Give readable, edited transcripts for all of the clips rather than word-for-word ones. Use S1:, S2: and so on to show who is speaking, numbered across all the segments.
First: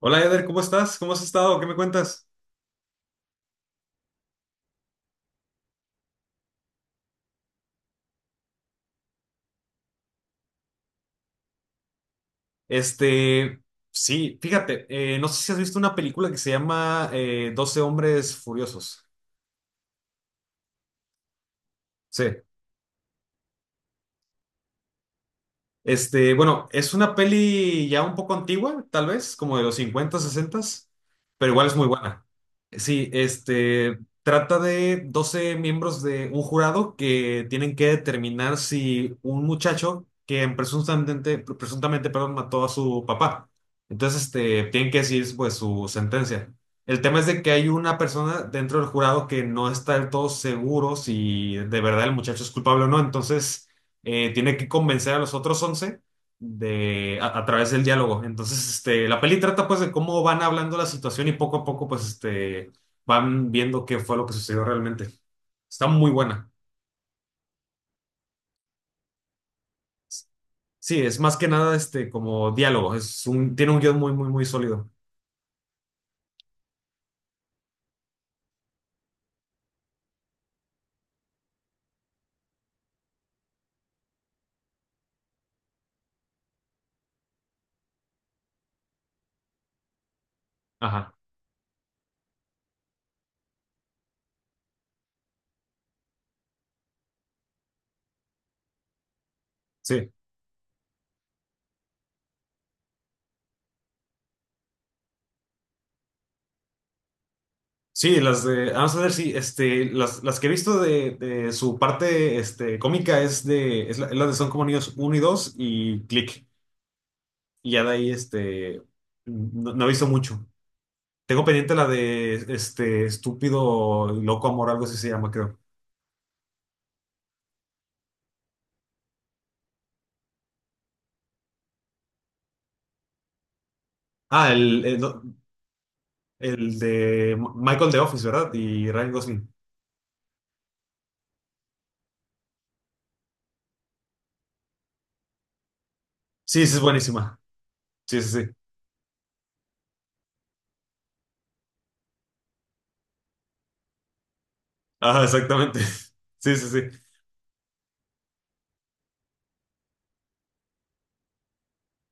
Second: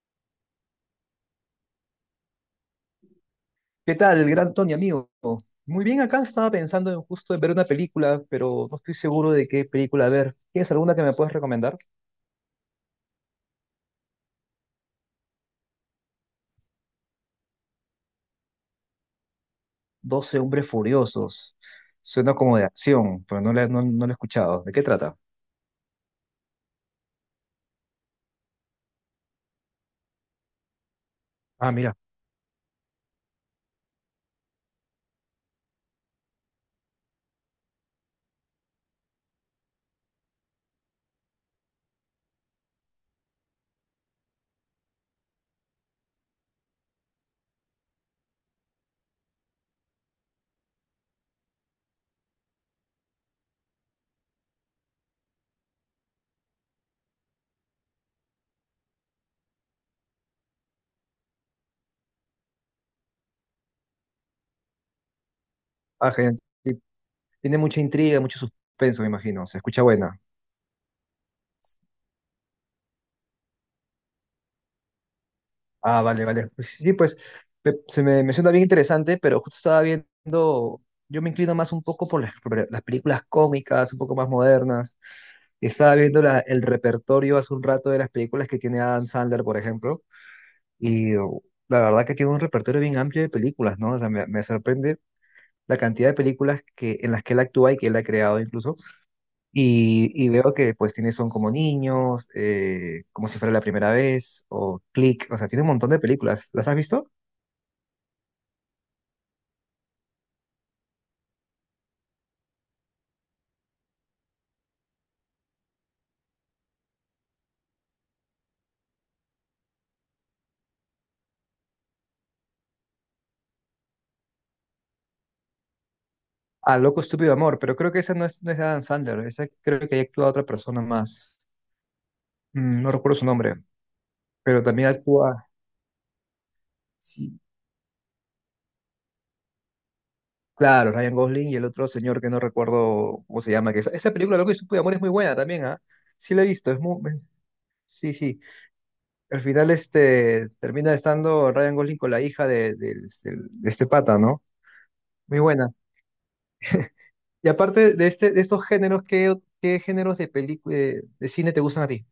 S1: Hola Eder, ¿cómo estás? ¿Cómo has estado? ¿Qué me cuentas?
S2: ¿Qué tal, el gran Tony, amigo? Muy bien, acá estaba pensando en justo en ver una película, pero no estoy seguro de qué película ver. ¿Tienes alguna que me puedas recomendar?
S1: Este, sí, fíjate, no sé si has visto una película que se llama 12 hombres furiosos.
S2: 12 hombres furiosos.
S1: Sí.
S2: Suena como de acción, pero no la he escuchado. ¿De qué trata?
S1: Este, bueno, es una peli ya un poco antigua, tal vez, como de los 50, 60, pero igual
S2: Ah,
S1: es muy
S2: mira.
S1: buena. Sí, este, trata de doce miembros de un jurado que tienen que determinar si un muchacho que presuntamente, presuntamente, perdón, mató a su papá. Entonces, este, tienen que decir, pues, su sentencia. El tema es de que hay una persona dentro del jurado que no está del todo seguro si de verdad el muchacho es culpable o no, entonces tiene que convencer a los otros 11 a través del diálogo. Entonces, este, la peli trata pues de cómo van hablando la situación y poco a poco pues este, van viendo qué fue lo que sucedió realmente. Está muy
S2: Ah, genial.
S1: buena.
S2: Sí, tiene mucha intriga, mucho suspenso, me imagino. Se escucha buena.
S1: Sí, es más que nada este, como diálogo. Tiene un guión muy, muy, muy sólido.
S2: Ah, vale, vale. Pues sí, sí, pues me- se me, me suena bien interesante, pero justo estaba viendo, yo me inclino más un poco por las películas cómicas, un poco más modernas. Estaba viendo el repertorio hace un rato de las películas que tiene Adam Sandler, por ejemplo,
S1: Ajá,
S2: y la verdad que tiene un repertorio bien amplio de películas, ¿no? O sea, me sorprende la cantidad de películas que, en las que él actúa y que él ha creado incluso,
S1: sí.
S2: y veo que pues tiene Son como niños, como si fuera la primera vez, o Click, o sea, tiene un montón de películas. ¿Las has visto?
S1: Sí, las de Adam Sandler, sí, este, las que he visto de su parte este, cómica es la de Son como niños uno y dos y Click. Y ya de ahí, este, no, no he visto mucho. Tengo pendiente la de este estúpido loco amor, algo así se llama, creo.
S2: Ah, Loco Estúpido Amor, pero creo que esa no es de Adam Sandler, esa creo que ahí actúa otra persona más. No recuerdo su nombre,
S1: Ah,
S2: pero también
S1: no,
S2: actúa,
S1: el de
S2: sí,
S1: Michael de Office, ¿verdad? Y Ryan Gosling.
S2: claro, Ryan Gosling y el otro señor que no recuerdo cómo se llama, que esa película Loco Estúpido Amor es muy buena también, ¿ah? Sí la he
S1: Sí,
S2: visto,
S1: sí, es
S2: es muy,
S1: buenísima.
S2: sí,
S1: Sí,
S2: sí.
S1: sí, sí.
S2: Al final este termina estando Ryan Gosling con la hija de este pata, ¿no?
S1: Ah,
S2: Muy buena.
S1: exactamente. Sí, sí, sí.
S2: Y aparte de de estos géneros, ¿qué géneros de película de cine te gustan a ti?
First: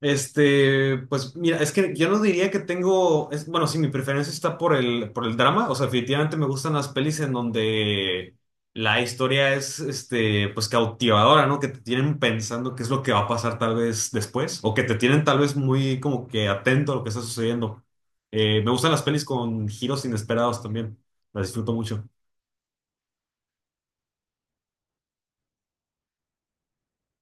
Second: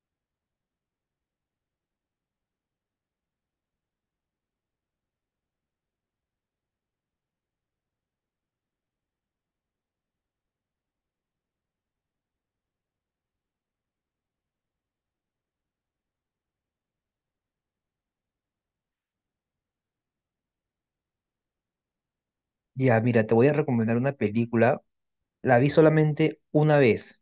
S1: Este, pues mira, es que yo no diría que tengo, es, bueno, sí, mi preferencia está por el drama, o sea, definitivamente me gustan las pelis en donde la historia es, este, pues cautivadora, ¿no? Que te tienen pensando qué es lo que va a pasar tal vez después, o que te tienen tal vez muy como que atento a lo que está sucediendo. Me gustan las pelis con giros inesperados también, las disfruto mucho.
S2: Ya, mira, te voy a recomendar una película. La vi solamente una vez.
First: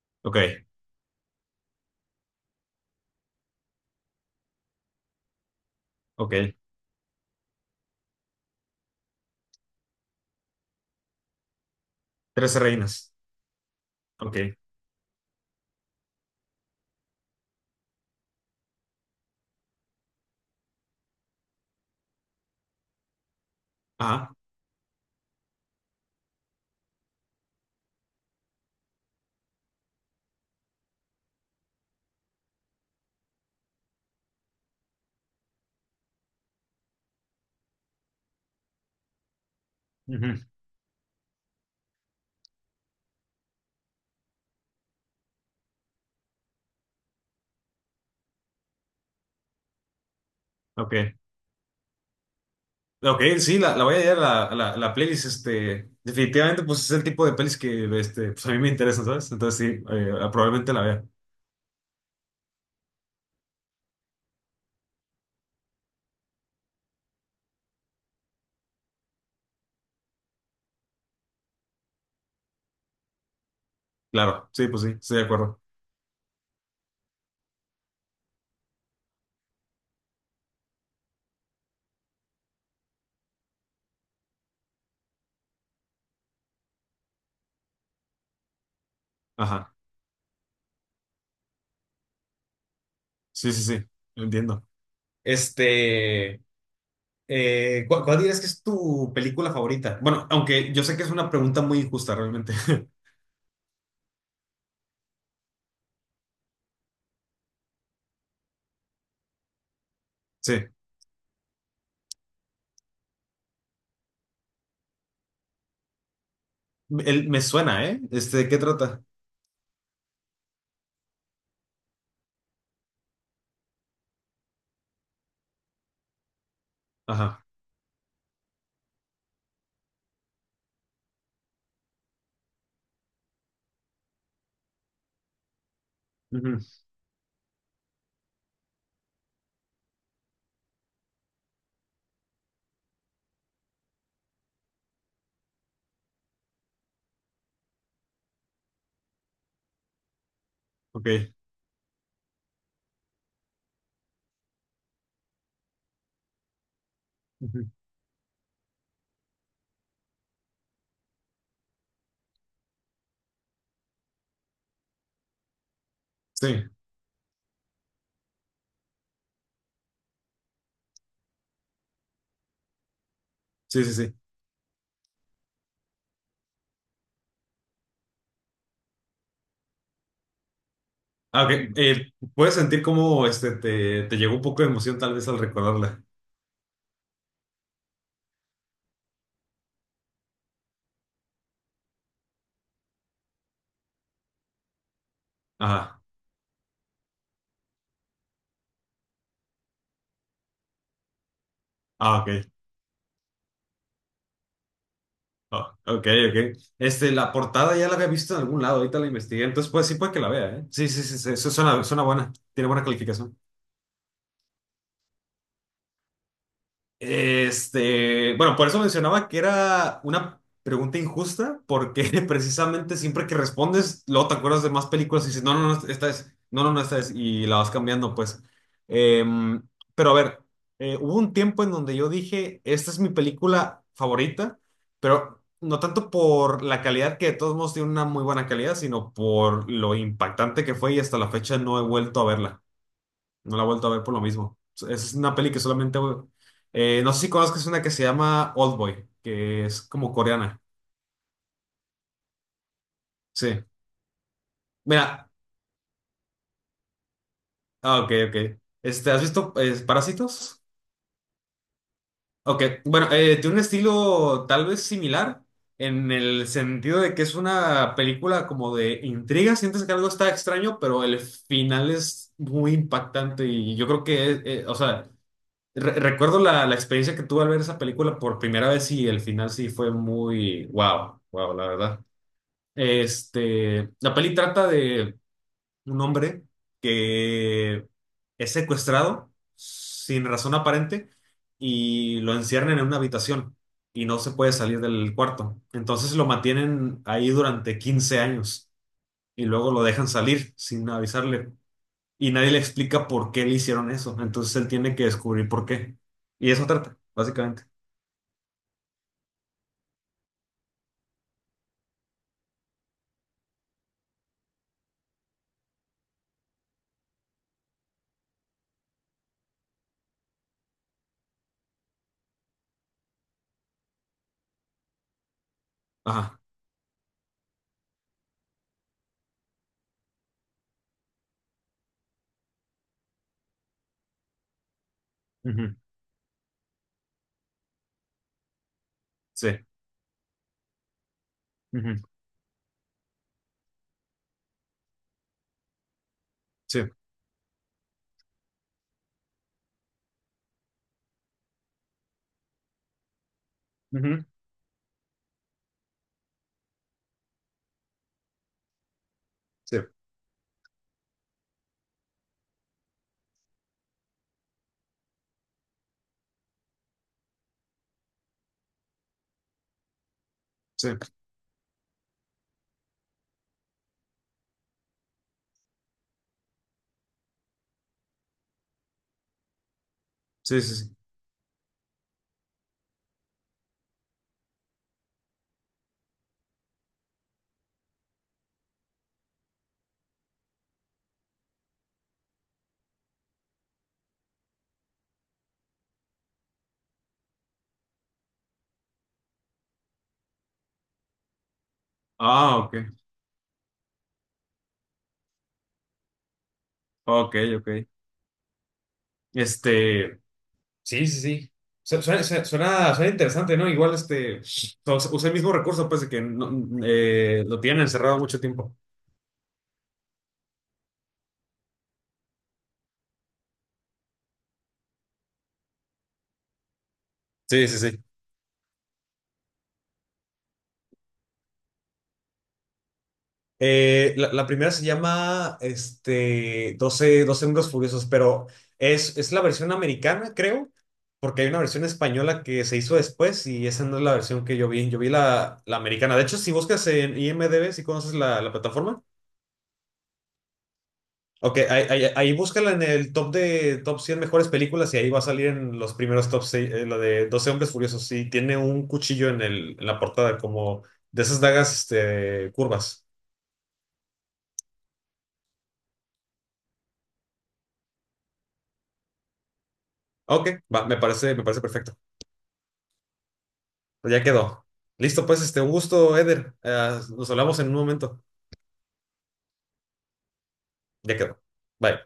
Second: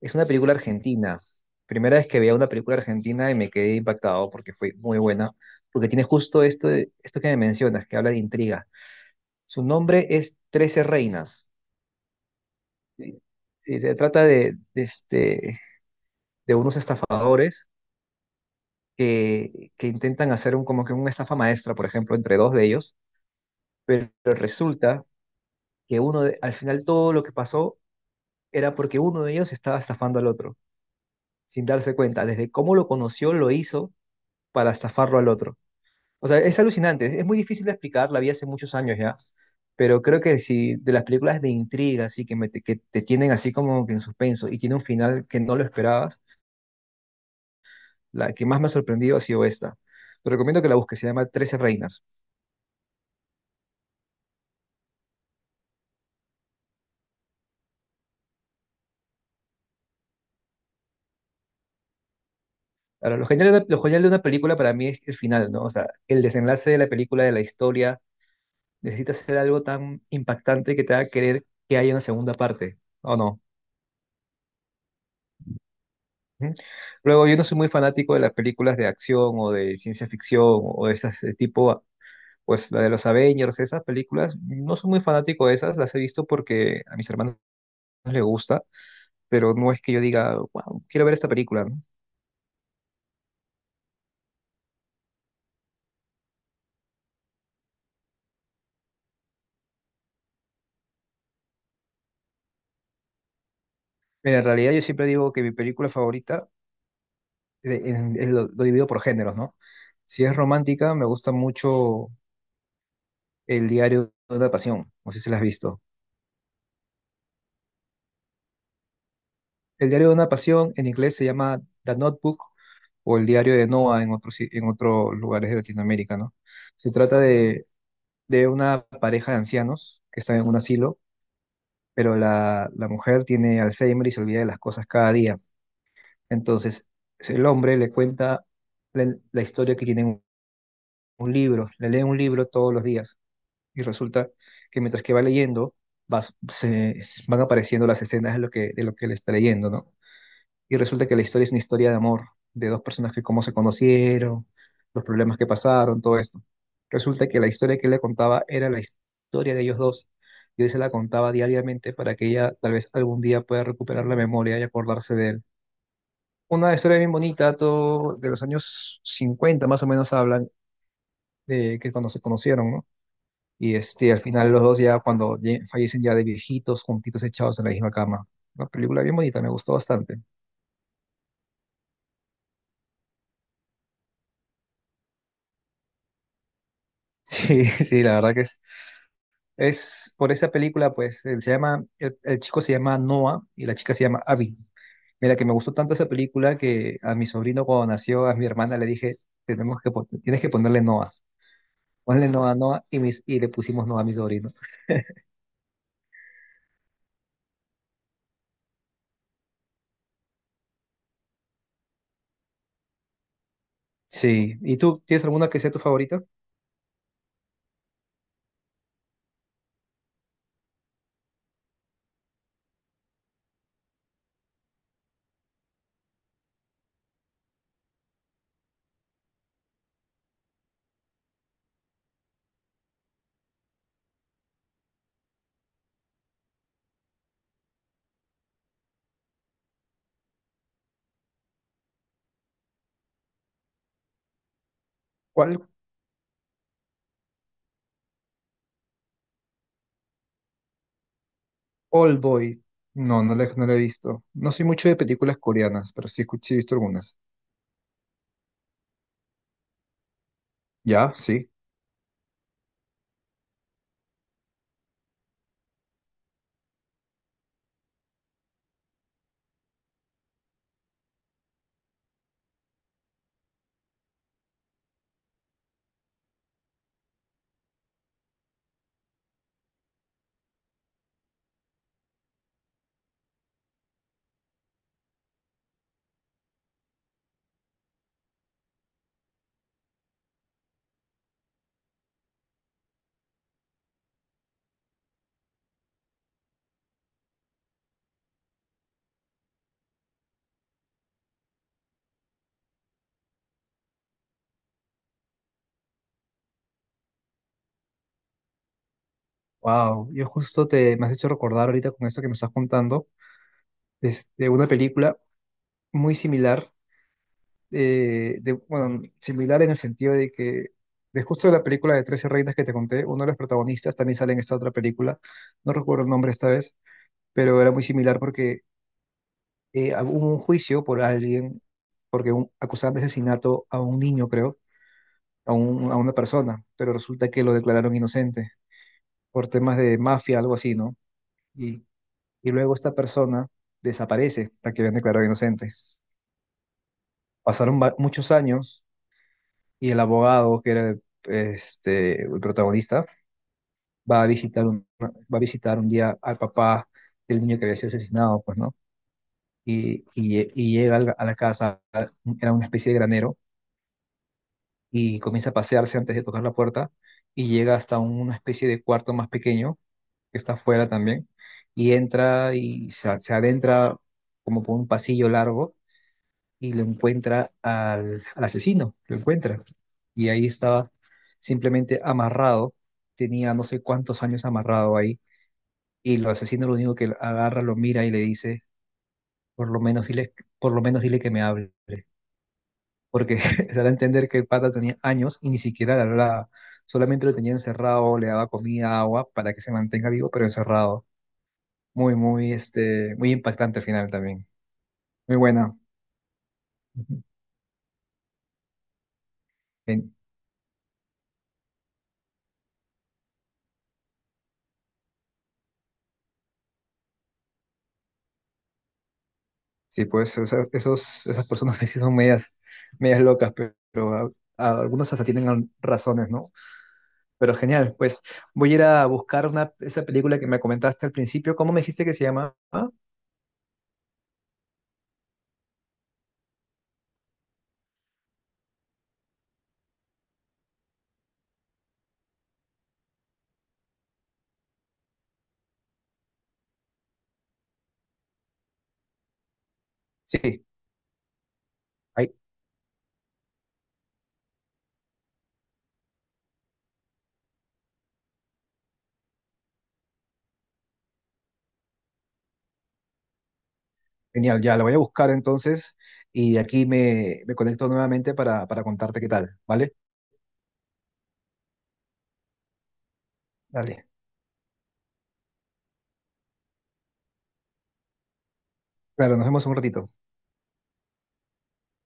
S2: Es una
S1: Ok,
S2: película argentina. Primera vez que veía una película argentina y me quedé impactado porque fue muy buena, porque tiene
S1: ok.
S2: justo esto que me mencionas, que habla de intriga. Su nombre es Trece Reinas.
S1: Trece reinas.
S2: Y- y se trata
S1: Ok.
S2: de unos estafadores que intentan hacer como que una estafa maestra, por ejemplo, entre dos de ellos, pero
S1: Ajá.
S2: resulta que al final todo lo que pasó era porque uno de ellos estaba estafando al otro. Sin darse cuenta. Desde cómo lo conoció, lo hizo para zafarlo al otro. O sea, es alucinante, es muy difícil de explicar, la vi hace muchos años ya, pero creo
S1: Ujú,
S2: que si de las películas de intriga, así que, que te tienen así como que en suspenso y tiene un final que no lo esperabas, la que más me ha sorprendido ha sido esta. Te recomiendo que la
S1: ok.
S2: busques, se llama Trece Reinas.
S1: Ok, sí, la voy a hallar la playlist, este, definitivamente, pues es el tipo de pelis que, este, pues a mí me interesan, ¿sabes? Entonces sí, probablemente la vea.
S2: Ahora, lo genial de una película para mí es el final, ¿no? O sea, el desenlace de la película, de la historia, necesita ser algo tan impactante que te haga querer que haya una segunda parte, ¿o no?
S1: Claro, sí, pues sí, estoy de acuerdo.
S2: Ujú. Luego, yo no soy muy fanático de las películas de acción o de ciencia ficción o de esas de tipo, pues la de los Avengers, esas películas, no soy muy fanático de esas, las he visto porque a mis hermanos les gusta, pero no
S1: Ajá,
S2: es que yo diga, wow, quiero ver esta película, ¿no?
S1: sí, sí, sí, entiendo. Este, ¿cuál, dirías que es tu película favorita? Bueno, aunque yo sé que es una pregunta muy injusta realmente.
S2: Mira, en realidad yo siempre digo que mi película favorita, lo divido por géneros, ¿no? Si es
S1: Sí,
S2: romántica, me gusta mucho El diario de una pasión, no sé si la has visto.
S1: Me suena, ¿eh? Este, ¿de qué trata?
S2: El diario de una pasión en inglés se llama The Notebook o el diario de Noah en otros, en otros lugares de Latinoamérica, ¿no? Se trata
S1: Ajá,
S2: de una pareja de ancianos que están en un asilo, pero la mujer tiene Alzheimer y se olvida de las cosas cada día.
S1: ujú,
S2: Entonces, el hombre le cuenta la historia que tiene en un libro, le lee un libro todos los días y resulta que mientras que va leyendo, va- se, van apareciendo las escenas de lo que le está leyendo, ¿no? Y resulta que la
S1: ok,
S2: historia es una historia de amor, de dos personas que cómo se conocieron, los problemas que pasaron, todo esto. Resulta que la
S1: ujú,
S2: historia que él le contaba era la historia de ellos dos. Y él se la contaba diariamente para que ella tal vez algún día pueda recuperar la memoria y acordarse de él.
S1: sí,
S2: Una historia bien bonita, todo de los años 50 más o menos hablan de que cuando se conocieron, ¿no? Y
S1: sí, sí,
S2: este,
S1: sí.
S2: al final los dos ya cuando fallecen ya de viejitos, juntitos echados en la misma cama. Una película bien bonita, me gustó bastante.
S1: Ah, ok. Puedes sentir cómo este, te llegó un poco de emoción tal vez al recordarla.
S2: Sí, sí, la verdad que es por esa película, pues, él se llama, el chico se llama Noah y la chica se llama Abby. Mira, que me gustó tanto
S1: Ajá.
S2: esa película que a mi sobrino cuando nació, a mi hermana le dije, tenemos tienes que ponerle Noah.
S1: Ah,
S2: Ponle
S1: ok.
S2: Noah, Noah y le pusimos Noah a mi sobrino.
S1: Ah, ok, ok. Este, la portada ya la había visto en algún lado, ahorita la investigué, entonces pues sí puede que la vea, ¿eh? Sí, sí, sí, sí, eso suena buena, tiene buena calificación.
S2: Sí, ¿y tú tienes alguna que sea tu favorita?
S1: Este, bueno, por eso mencionaba que era una pregunta injusta, porque precisamente siempre que respondes, luego te acuerdas de más películas y dices, no, no, no, esta es, no, no, no, esta es, y la vas cambiando, pues. Em, pero a ver, hubo un tiempo en donde yo dije, esta es mi película favorita, pero no tanto por la calidad, que de todos modos tiene una muy buena calidad, sino por lo impactante que fue y hasta la fecha no he vuelto a verla. No la he vuelto a ver por lo mismo. Es una peli que
S2: ¿Cuál?
S1: solamente... No sé si conozcas una que se llama Oldboy, que es como coreana.
S2: Old Boy. No, no la,
S1: Sí.
S2: no la he visto. No soy mucho de
S1: Mira,
S2: películas coreanas, pero sí, sí he visto algunas.
S1: ah, ok, ok. Este, ¿has visto Parásitos?
S2: ¿Ya? Sí.
S1: Ok, bueno, tiene un estilo tal vez similar en el sentido de que es una película como de intriga. Sientes que algo está extraño, pero el final es muy impactante y yo creo que, o sea... Recuerdo la experiencia que tuve al ver esa película por primera vez y el final sí fue muy wow, wow, la verdad. Este, la peli trata de un hombre que es secuestrado sin razón aparente y lo encierran en una habitación y no se puede salir del cuarto. Entonces lo mantienen ahí durante 15 años y luego lo dejan salir sin avisarle y nadie le explica por qué le hicieron eso. Entonces él tiene que descubrir por qué. Y eso trata, básicamente.
S2: Wow, yo justo te me has hecho recordar ahorita con esto que me estás contando, una película muy similar bueno, similar en el sentido de que de justo la película de 13 reinas que te conté, uno de los protagonistas también sale en esta otra película, no recuerdo el nombre
S1: Ajá.
S2: esta vez, pero era muy similar porque hubo un juicio por alguien, porque acusaban de asesinato a un niño, creo, a,
S1: Ujú.
S2: un- a una persona, pero resulta que lo declararon inocente por
S1: Sí.
S2: temas de mafia, algo así, ¿no? Y,
S1: Ujú.
S2: y luego esta persona desaparece, la que habían declarado inocente.
S1: Sí.
S2: Pasaron muchos años y el abogado, que era el protagonista,
S1: Ujú.
S2: va a visitar un día al papá del niño que había sido asesinado, pues, ¿no?
S1: Sí.
S2: Y llega a la casa, era una especie de granero, y comienza a pasearse antes de tocar la puerta, y llega hasta una especie de cuarto más pequeño, que está afuera
S1: Sí.
S2: también, y entra y se adentra como por un pasillo largo y lo encuentra al asesino, lo encuentra. Y ahí
S1: Sí, sí,
S2: estaba
S1: sí.
S2: simplemente amarrado, tenía no sé cuántos años amarrado ahí, y el asesino lo único que agarra, lo mira y le dice, por lo menos dile, por lo menos dile que me hable, porque se da a entender que el pata tenía años y ni siquiera le hablaba, solamente lo tenía encerrado, le daba comida, agua, para que se mantenga vivo, pero encerrado. Muy, muy,
S1: Ah, ok.
S2: muy impactante al final también. Muy buena. Ujú.
S1: Ok, ok. Este. Sí, sí, sí. Suena interesante, ¿no? Igual este. O sea, usa el mismo recurso, pues, de que lo tienen encerrado mucho tiempo.
S2: Sí, pues esas personas que sí son medias, medias locas, pero, algunos hasta tienen razones, ¿no? Pero
S1: Sí, sí,
S2: genial,
S1: sí.
S2: pues voy a ir a buscar esa película que me comentaste al principio. ¿Cómo me dijiste que se llama?
S1: La primera se llama este, doce Hombres Furiosos, pero es la versión americana, creo, porque hay una versión española que se hizo después y esa no es la versión que yo vi. Yo vi la americana. De hecho, si buscas en IMDb, si conoces la plataforma,
S2: Sí,
S1: ok, ahí
S2: ahí,
S1: búscala en el top 100 mejores películas y ahí va a salir en los primeros top 6 la de 12 Hombres Furiosos. Y tiene un cuchillo en la portada, como de esas dagas este, curvas.
S2: genial, ya la voy a buscar entonces y aquí me conecto nuevamente para contarte qué tal, ¿vale?
S1: Ok, va, me parece perfecto.
S2: Dale,
S1: Pues ya quedó. Listo, pues, este, un gusto, Eder. Nos hablamos en un momento.
S2: claro, nos vemos en un ratito.
S1: Ya quedó. Bye.